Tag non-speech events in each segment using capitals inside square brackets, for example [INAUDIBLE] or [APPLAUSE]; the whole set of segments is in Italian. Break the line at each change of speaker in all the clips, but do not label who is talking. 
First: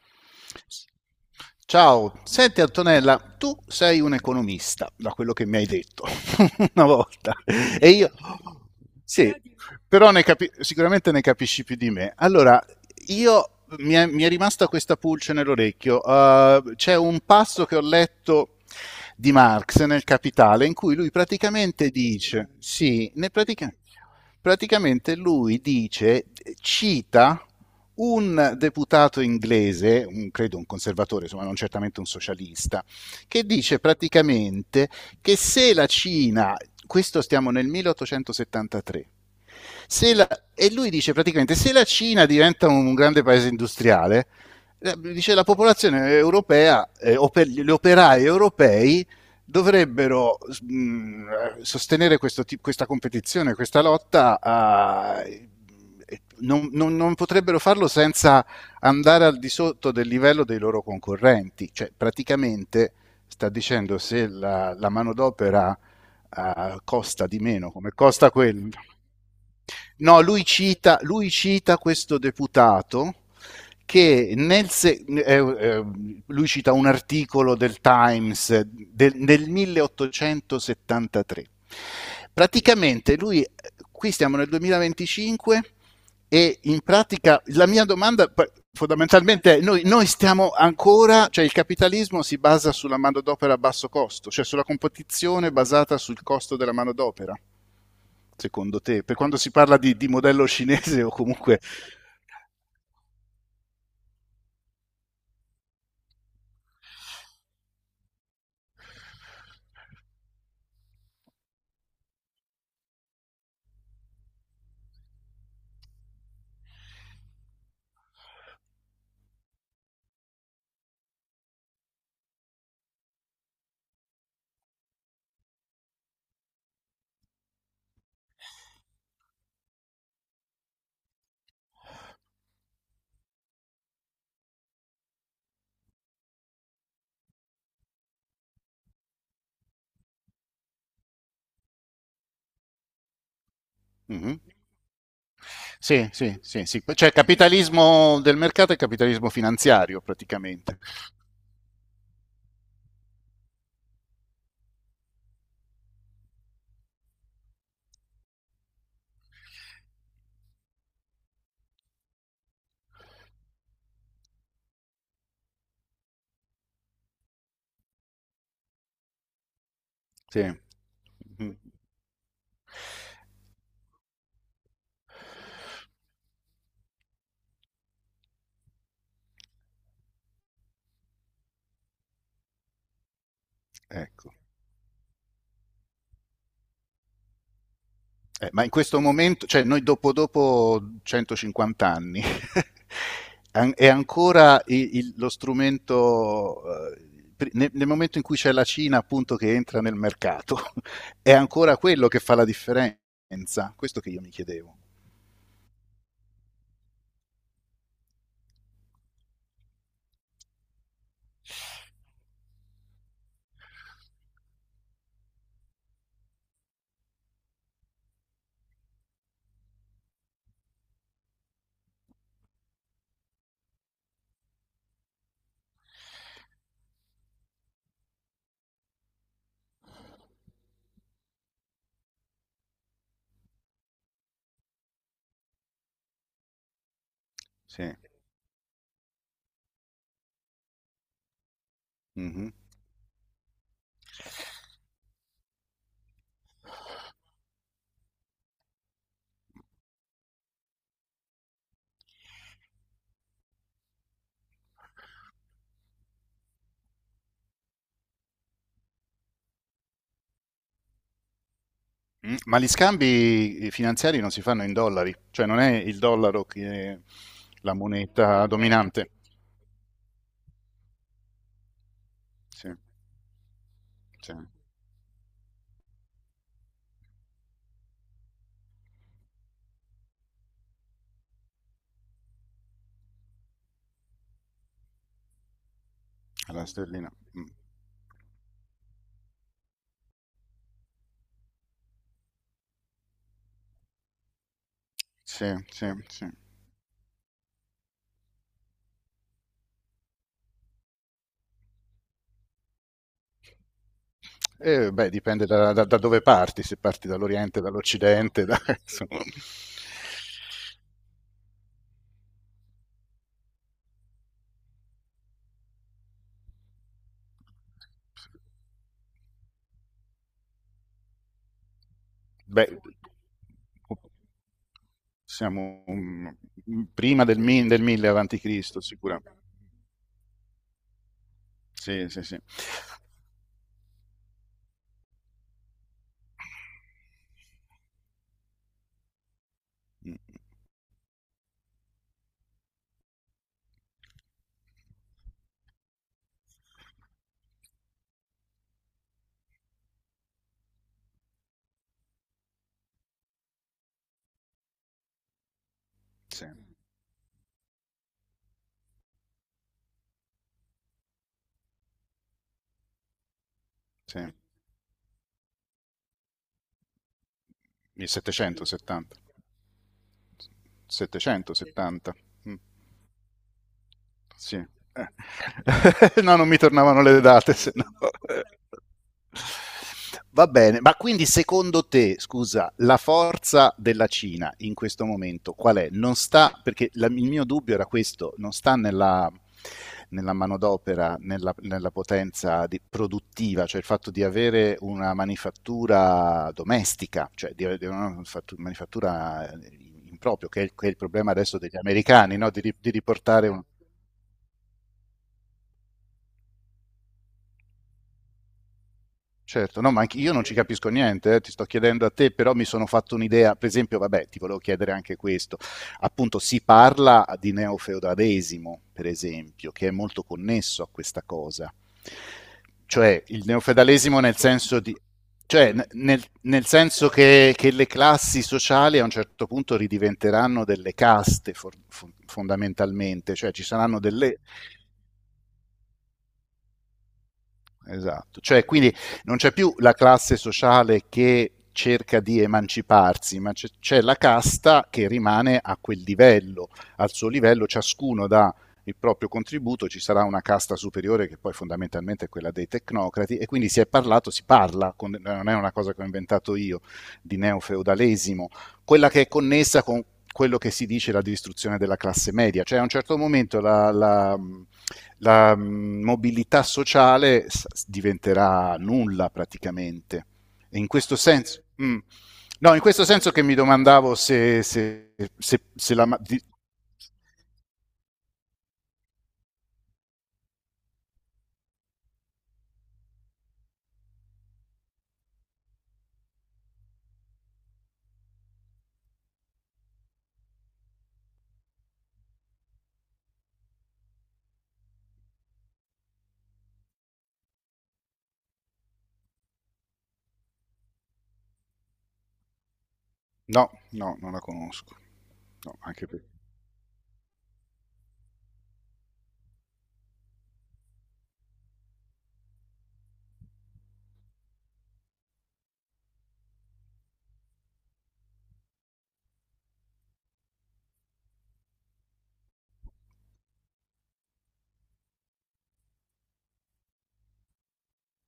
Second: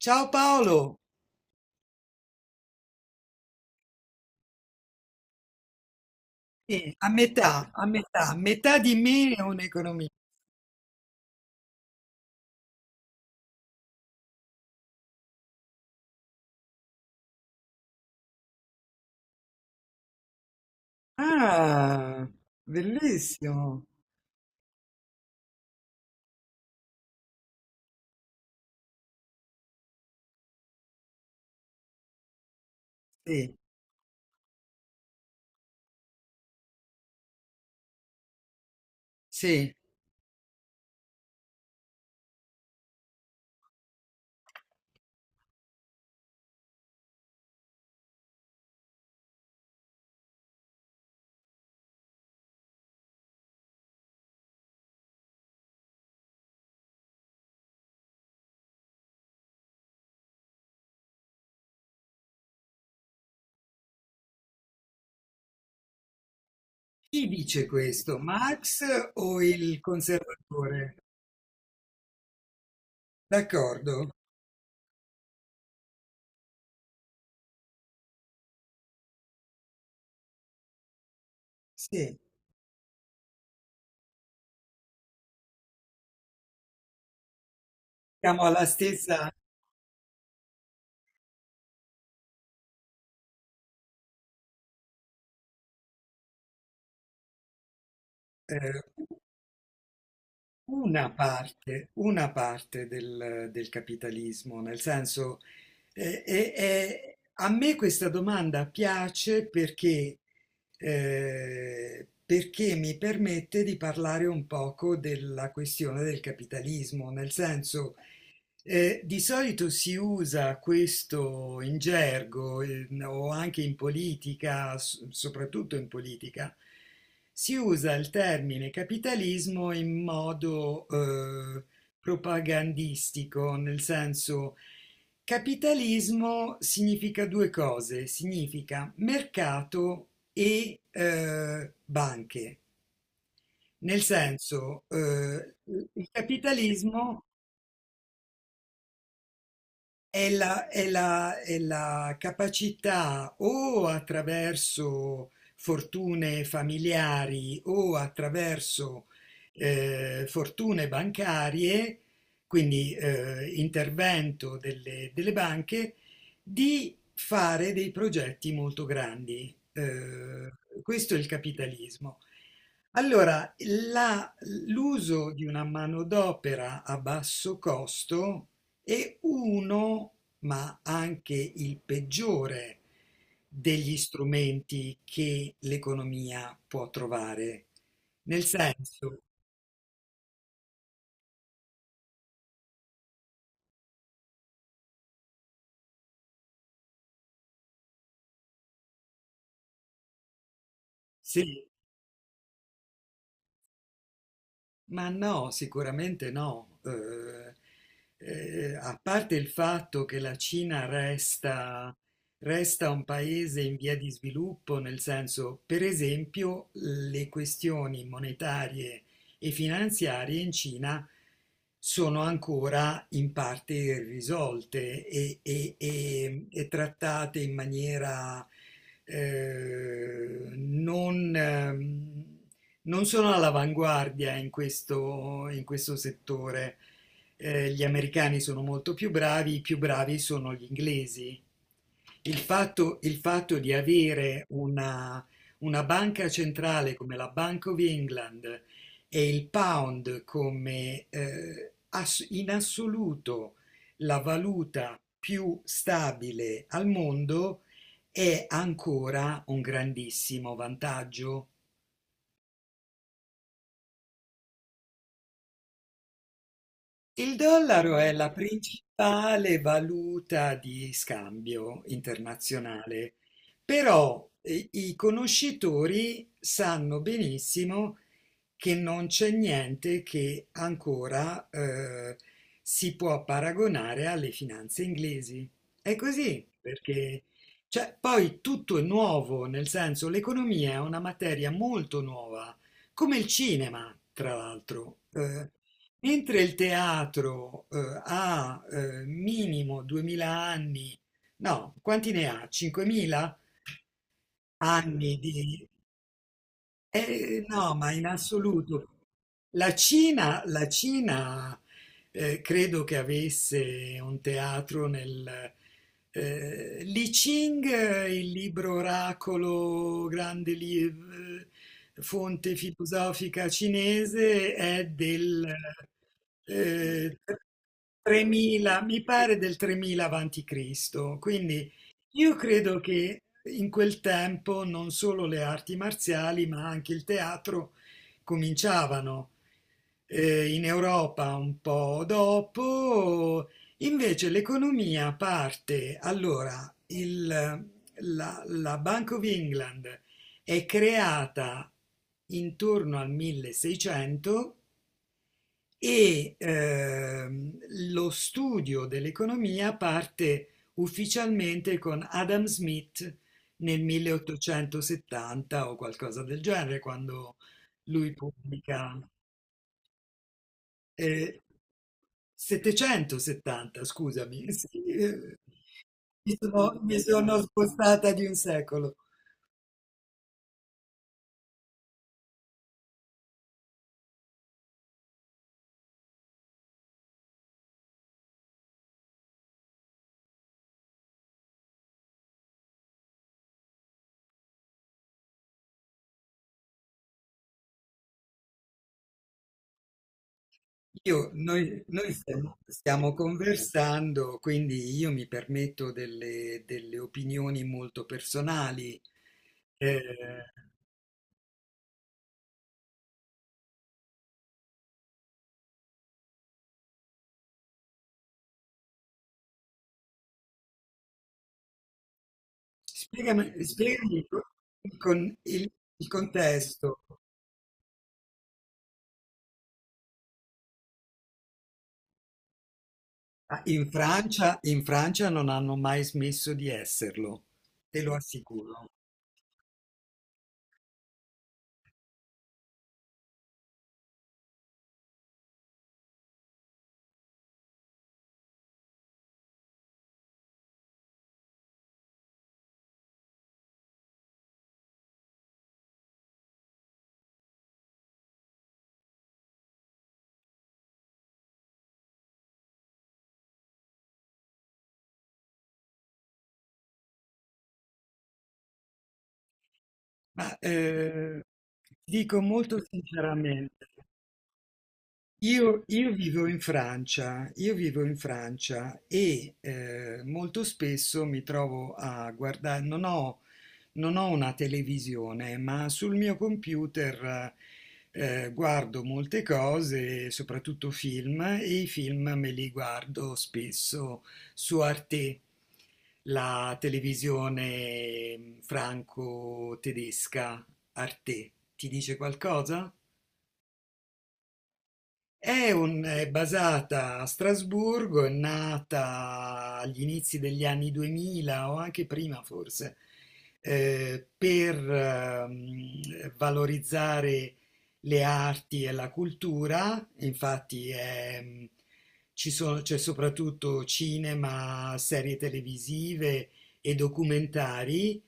Ciao Paolo.
Ciao, senti Antonella, tu sei un economista, da quello che mi hai detto [LAUGHS] una
Sì,
volta,
a
e io
metà, metà di
sì,
me è
Oddio.
un
Però
economista.
sicuramente ne capisci più di me. Allora, io mi è rimasta questa pulce nell'orecchio. C'è un passo che ho letto di Marx nel Capitale, in cui lui praticamente
Ah,
dice, sì,
bellissimo.
praticamente lui dice, cita un deputato inglese, credo un conservatore, insomma non certamente un socialista, che
Sì,
dice praticamente che se la Cina, questo stiamo nel 1873,
sì.
se la- e lui dice praticamente se la Cina diventa un grande paese industriale, dice la popolazione europea, gli operai europei dovrebbero sostenere questo, questa competizione, questa lotta, non potrebbero farlo senza andare al di sotto del livello dei loro concorrenti. Cioè, praticamente sta dicendo se la manodopera costa
Chi
di
dice
meno, come
questo?
costa quel-.
Marx o il
No, lui
conservatore?
cita, lui cita questo deputato
D'accordo?
che nel se- lui cita un articolo del Times del 1873.
Sì,
Praticamente lui, qui stiamo nel 2025, e in pratica la mia domanda
siamo alla stessa.
fondamentalmente è, noi stiamo ancora, cioè il capitalismo si basa sulla manodopera a basso costo, cioè sulla competizione basata sul costo della manodopera,
eh,
secondo te? Per quando si parla di modello cinese o comunque.
Una parte del, del capitalismo, nel senso, a me questa domanda piace perché, perché mi permette di parlare un poco della questione del capitalismo, nel senso, di solito si usa questo in gergo o anche in politica, soprattutto in politica, si usa il termine capitalismo in modo propagandistico, nel senso capitalismo significa due cose, significa mercato e banche, nel
Mhm.
senso il
Sì, sì, sì, sì, cioè
capitalismo.
capitalismo del mercato e capitalismo finanziario
È la,
praticamente.
è la capacità o attraverso fortune familiari o attraverso fortune bancarie, quindi intervento delle, delle banche, di fare dei progetti molto grandi.
Sì, mm,
Questo è il capitalismo. Allora, l'uso di una manodopera a basso costo e uno, ma anche il peggiore, degli
ecco.
strumenti che l'economia può trovare. Nel
Ma in questo
senso,
momento, cioè noi dopo 150 anni, [LAUGHS] è ancora lo strumento, nel momento in cui c'è la Cina appunto che entra nel mercato, [LAUGHS] è
sì.
ancora quello che fa la differenza. Questo che io mi chiedevo.
Ma no, sicuramente no. A parte il fatto che la Cina resta, resta un paese in via di sviluppo, nel senso, per esempio, le questioni monetarie e finanziarie in Cina sono ancora in parte irrisolte e, e trattate in maniera non... non sono all'avanguardia in questo settore. Gli
Sì.
americani sono molto più bravi, i più bravi sono gli inglesi.
Mhm.
Il fatto di avere una banca centrale come la Bank of England e il pound come in assoluto la valuta più stabile al mondo è ancora un grandissimo vantaggio.
Ma gli scambi finanziari non si fanno in dollari, cioè non è il dollaro che è
Il
la
dollaro è la
moneta dominante.
principale valuta di scambio
Sì,
internazionale, però
sì, è
i conoscitori sanno benissimo che non c'è niente che ancora si può paragonare alle finanze inglesi. È così,
la sterlina.
perché
Mm.
cioè, poi tutto è nuovo, nel senso l'economia è una materia molto nuova, come il cinema, tra l'altro.
Sì, sì, sì.
Mentre il teatro ha minimo 2000 anni, no, quanti ne ha? 5000
Beh,
anni
dipende
di,
da dove parti, se parti dall'Oriente,
no, ma in
dall'Occidente, da- [LAUGHS]
assoluto.
insomma.
La Cina credo che avesse un teatro nel... Li Ching, il libro oracolo, grande fonte
Beh,
filosofica cinese, è del
siamo
eh,
prima del 1000 avanti Cristo,
3000, mi pare
sicuramente.
del 3000 avanti Cristo, quindi
Sì, sì,
io
sì.
credo che in quel tempo non solo le arti marziali, ma anche il teatro cominciavano
Mm,
in Europa un po' dopo. Invece l'economia parte, allora, la, la Bank of England è creata intorno al 1600 e
Sì,
lo studio dell'economia parte ufficialmente con Adam Smith nel
sì.
1870 o qualcosa del genere, quando lui pubblica
1770.
eh,
770. Mm.
770, scusami, [LAUGHS]
Sì.
sì,
[LAUGHS] No, non mi
mi
tornavano le
sono
date, se no.
spostata di un secolo.
Va bene, ma quindi secondo te, scusa, la forza della Cina in questo momento qual è? Non sta, perché il mio dubbio era questo, non sta nella manodopera, nella potenza produttiva, cioè il fatto di avere una manifattura domestica, cioè di una manifattura in proprio, che è il problema adesso degli
Noi
americani, no?
stiamo,
Di
stiamo
riportare un.
conversando, quindi io mi permetto delle, delle opinioni molto personali.
Certo, no,
Eh,
ma anche io non ci capisco niente, ti sto chiedendo a te. Però mi sono fatto un'idea, per esempio, vabbè, ti volevo chiedere anche questo, appunto si parla di neofeudalesimo, per esempio, che è molto connesso a questa cosa, cioè il
spiegami,
neofeudalesimo nel senso di,
con
cioè,
il
nel
contesto.
senso che le classi sociali a un certo punto ridiventeranno delle caste fondamentalmente, cioè
Ah,
ci
in
saranno delle,
Francia, in Francia non hanno mai smesso di esserlo, te lo
esatto. Cioè,
assicuro.
quindi non c'è più la classe sociale che cerca di emanciparsi, ma c'è la casta che rimane a quel livello, al suo livello, ciascuno dà il proprio contributo, ci sarà una casta superiore che poi fondamentalmente è quella dei tecnocrati. E quindi si è parlato, si parla, con, non è una cosa che ho inventato io, di neofeudalesimo, quella che è connessa con quello che si dice la distruzione della classe media, cioè a un certo momento la mobilità sociale diventerà nulla praticamente.
Ma
E in questo
eh,
senso.
ti
Mm,
dico
no,
molto
in questo senso che mi
sinceramente.
domandavo se, se, se, se
Io
la. Di.
vivo in Francia, io vivo in Francia e molto spesso mi trovo a guardare, non ho una televisione, ma sul mio computer guardo molte cose, soprattutto film, e i film me li guardo spesso su Arte, la televisione franco-tedesca Arte. Ti dice qualcosa?
No, no, non la conosco.
È,
No, anche per.
è basata a Strasburgo, è nata agli inizi degli anni 2000 o anche prima forse, per valorizzare le arti e la cultura. Infatti è, mm, c'è soprattutto cinema, serie televisive e documentari.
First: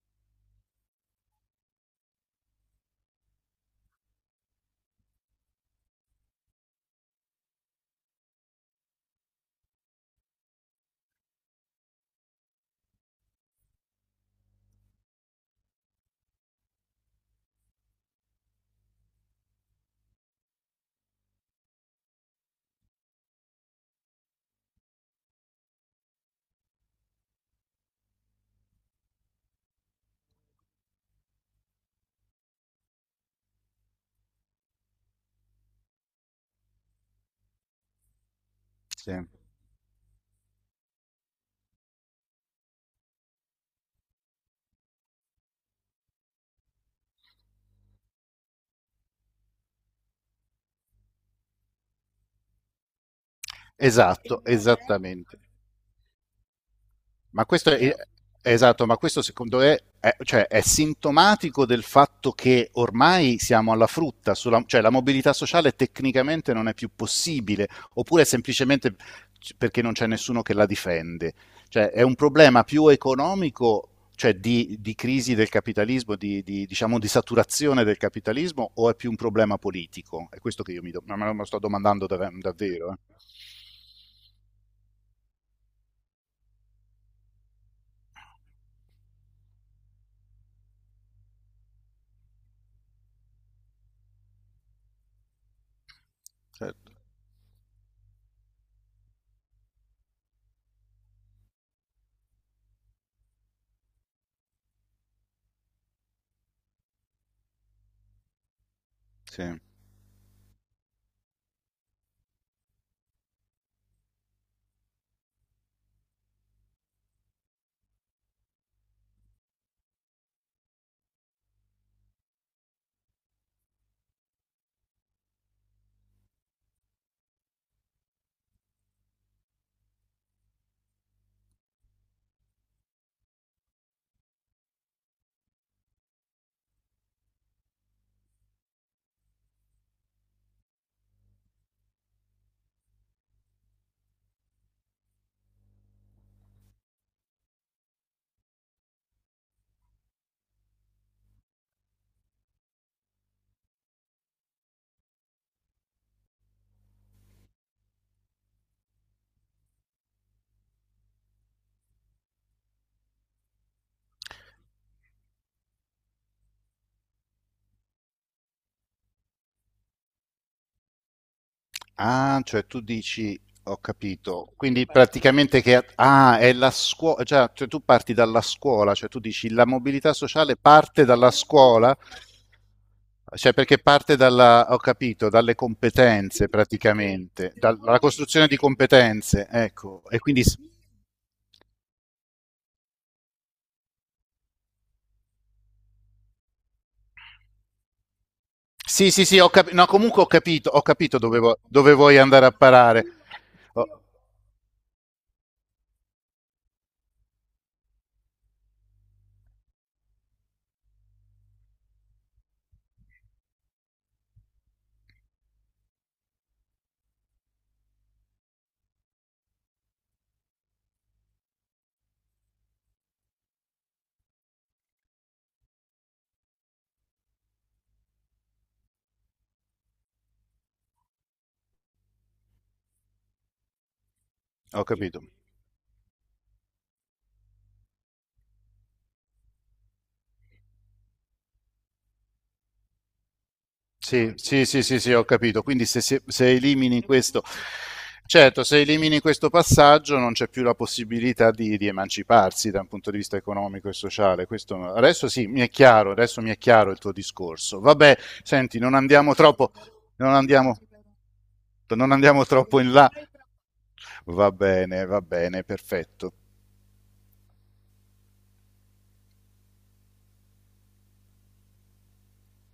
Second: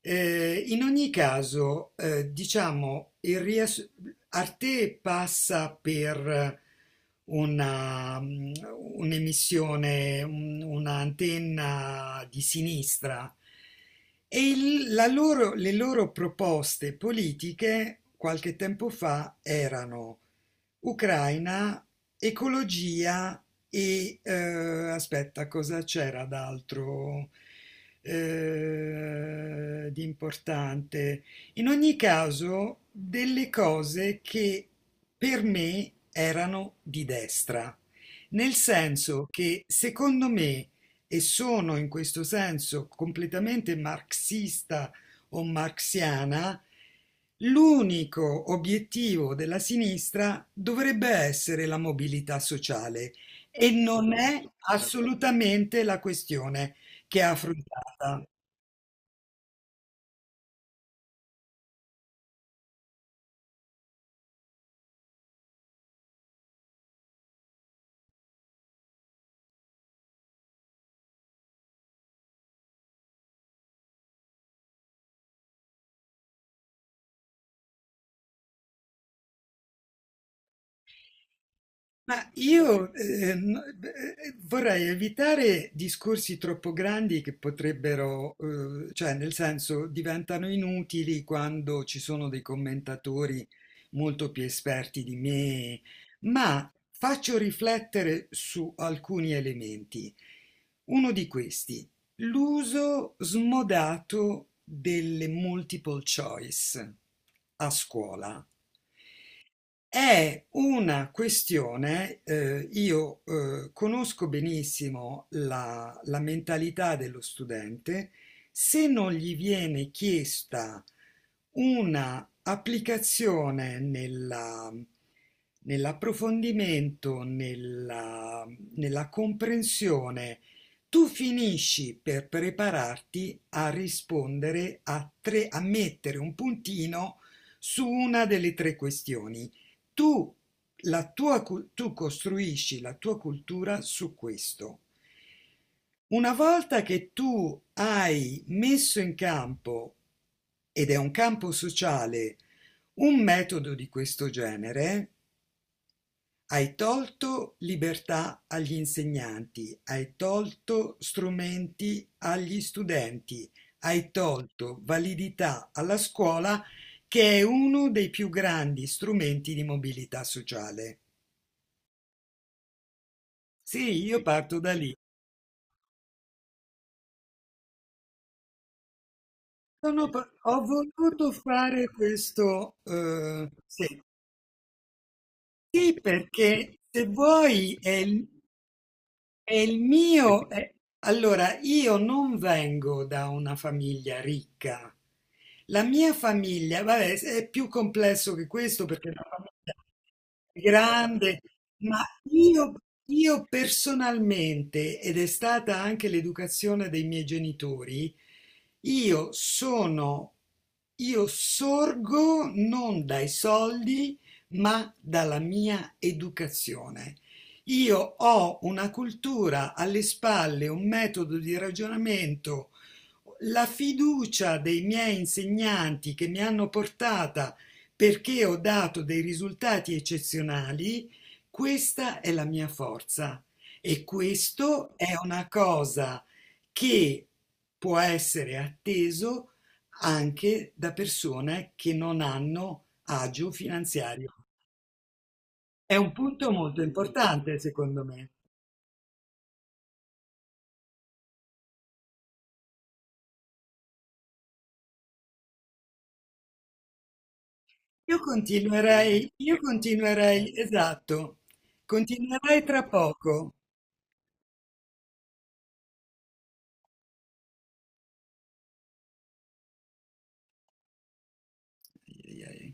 In ogni caso, diciamo, Arte passa per una, mm, un'emissione, un'antenna di sinistra e le loro proposte politiche qualche tempo fa erano Ucraina, ecologia e aspetta, cosa c'era d'altro di importante? In ogni caso, delle cose che per me erano di destra, nel
Sì.
senso che secondo me, e sono in questo senso completamente marxista o marxiana, l'unico obiettivo della sinistra dovrebbe essere la mobilità sociale, e non è
Esatto, esattamente.
assolutamente la questione che è
Ma questo è,
affrontata.
esatto, ma questo secondo te è, cioè, è sintomatico del fatto che ormai siamo alla frutta, cioè la mobilità sociale tecnicamente non è più possibile, oppure è semplicemente perché non c'è nessuno che la difende. Cioè, è un problema più economico, cioè di crisi del capitalismo, diciamo, di saturazione del capitalismo, o è più un problema politico? È questo che io me lo sto domandando
Ma io
davvero.
no- vorrei evitare discorsi troppo grandi che potrebbero, cioè nel senso diventano inutili quando ci sono dei commentatori molto più esperti di me, ma
Certo.
faccio riflettere su alcuni elementi. Uno di questi, l'uso smodato delle multiple choice a scuola.
Sì.
È una questione, io conosco benissimo la, la mentalità dello studente, se non gli viene chiesta una applicazione nella, nell'approfondimento, nella, nella comprensione, tu finisci per prepararti a rispondere a tre, a mettere un puntino su una delle tre questioni. Tu, tu costruisci la tua cultura su questo. Una volta che tu hai messo in campo, ed è un campo sociale, un metodo di questo genere, hai tolto libertà agli insegnanti, hai tolto strumenti agli studenti, hai tolto validità alla scuola che è uno dei più grandi strumenti di mobilità sociale.
Ah, cioè tu dici, ho
Sì, io
capito,
parto da
quindi
lì.
praticamente che, ah, è la scuola, cioè tu parti dalla scuola, cioè tu dici la mobilità sociale
Ho
parte
voluto
dalla
fare
scuola,
questo,
cioè perché
sì.
parte dalla, ho capito, dalle
Sì,
competenze
perché se
praticamente,
vuoi
dalla
è,
costruzione di competenze,
e il
ecco, e quindi
mio,
s-.
allora, io non vengo da una famiglia ricca. La mia famiglia, vabbè, è più complesso che questo perché
Sì,
la
sì, sì, ho
famiglia
capito, no, comunque
è
ho capito dove,
grande,
dove
ma
vuoi andare a
io,
parare,
io
ho,
personalmente, ed è stata anche l'educazione dei miei genitori, io sono, io sorgo non dai soldi, ma dalla mia educazione. Io ho una cultura alle spalle, un metodo di ragionamento, la fiducia dei miei insegnanti che mi hanno portata perché ho dato dei risultati eccezionali, questa è la mia forza. E
ho
questo è
capito.
una cosa che può essere atteso anche da persone che non hanno agio
Sì,
finanziario.
sì, sì, sì, sì, ho capito. Quindi
È
se,
un
se-
punto
se
molto
elimini questo,
importante, secondo me.
certo, se elimini questo passaggio non c'è più la possibilità di emanciparsi da un punto di vista economico e sociale. Questo, adesso sì, mi è chiaro, adesso mi è chiaro il tuo discorso. Vabbè, senti,
Io
non
continuerei,
andiamo,
esatto,
non andiamo
continuerei
troppo
tra
in là.
poco.
Va bene, perfetto.
Ai, ai, ai.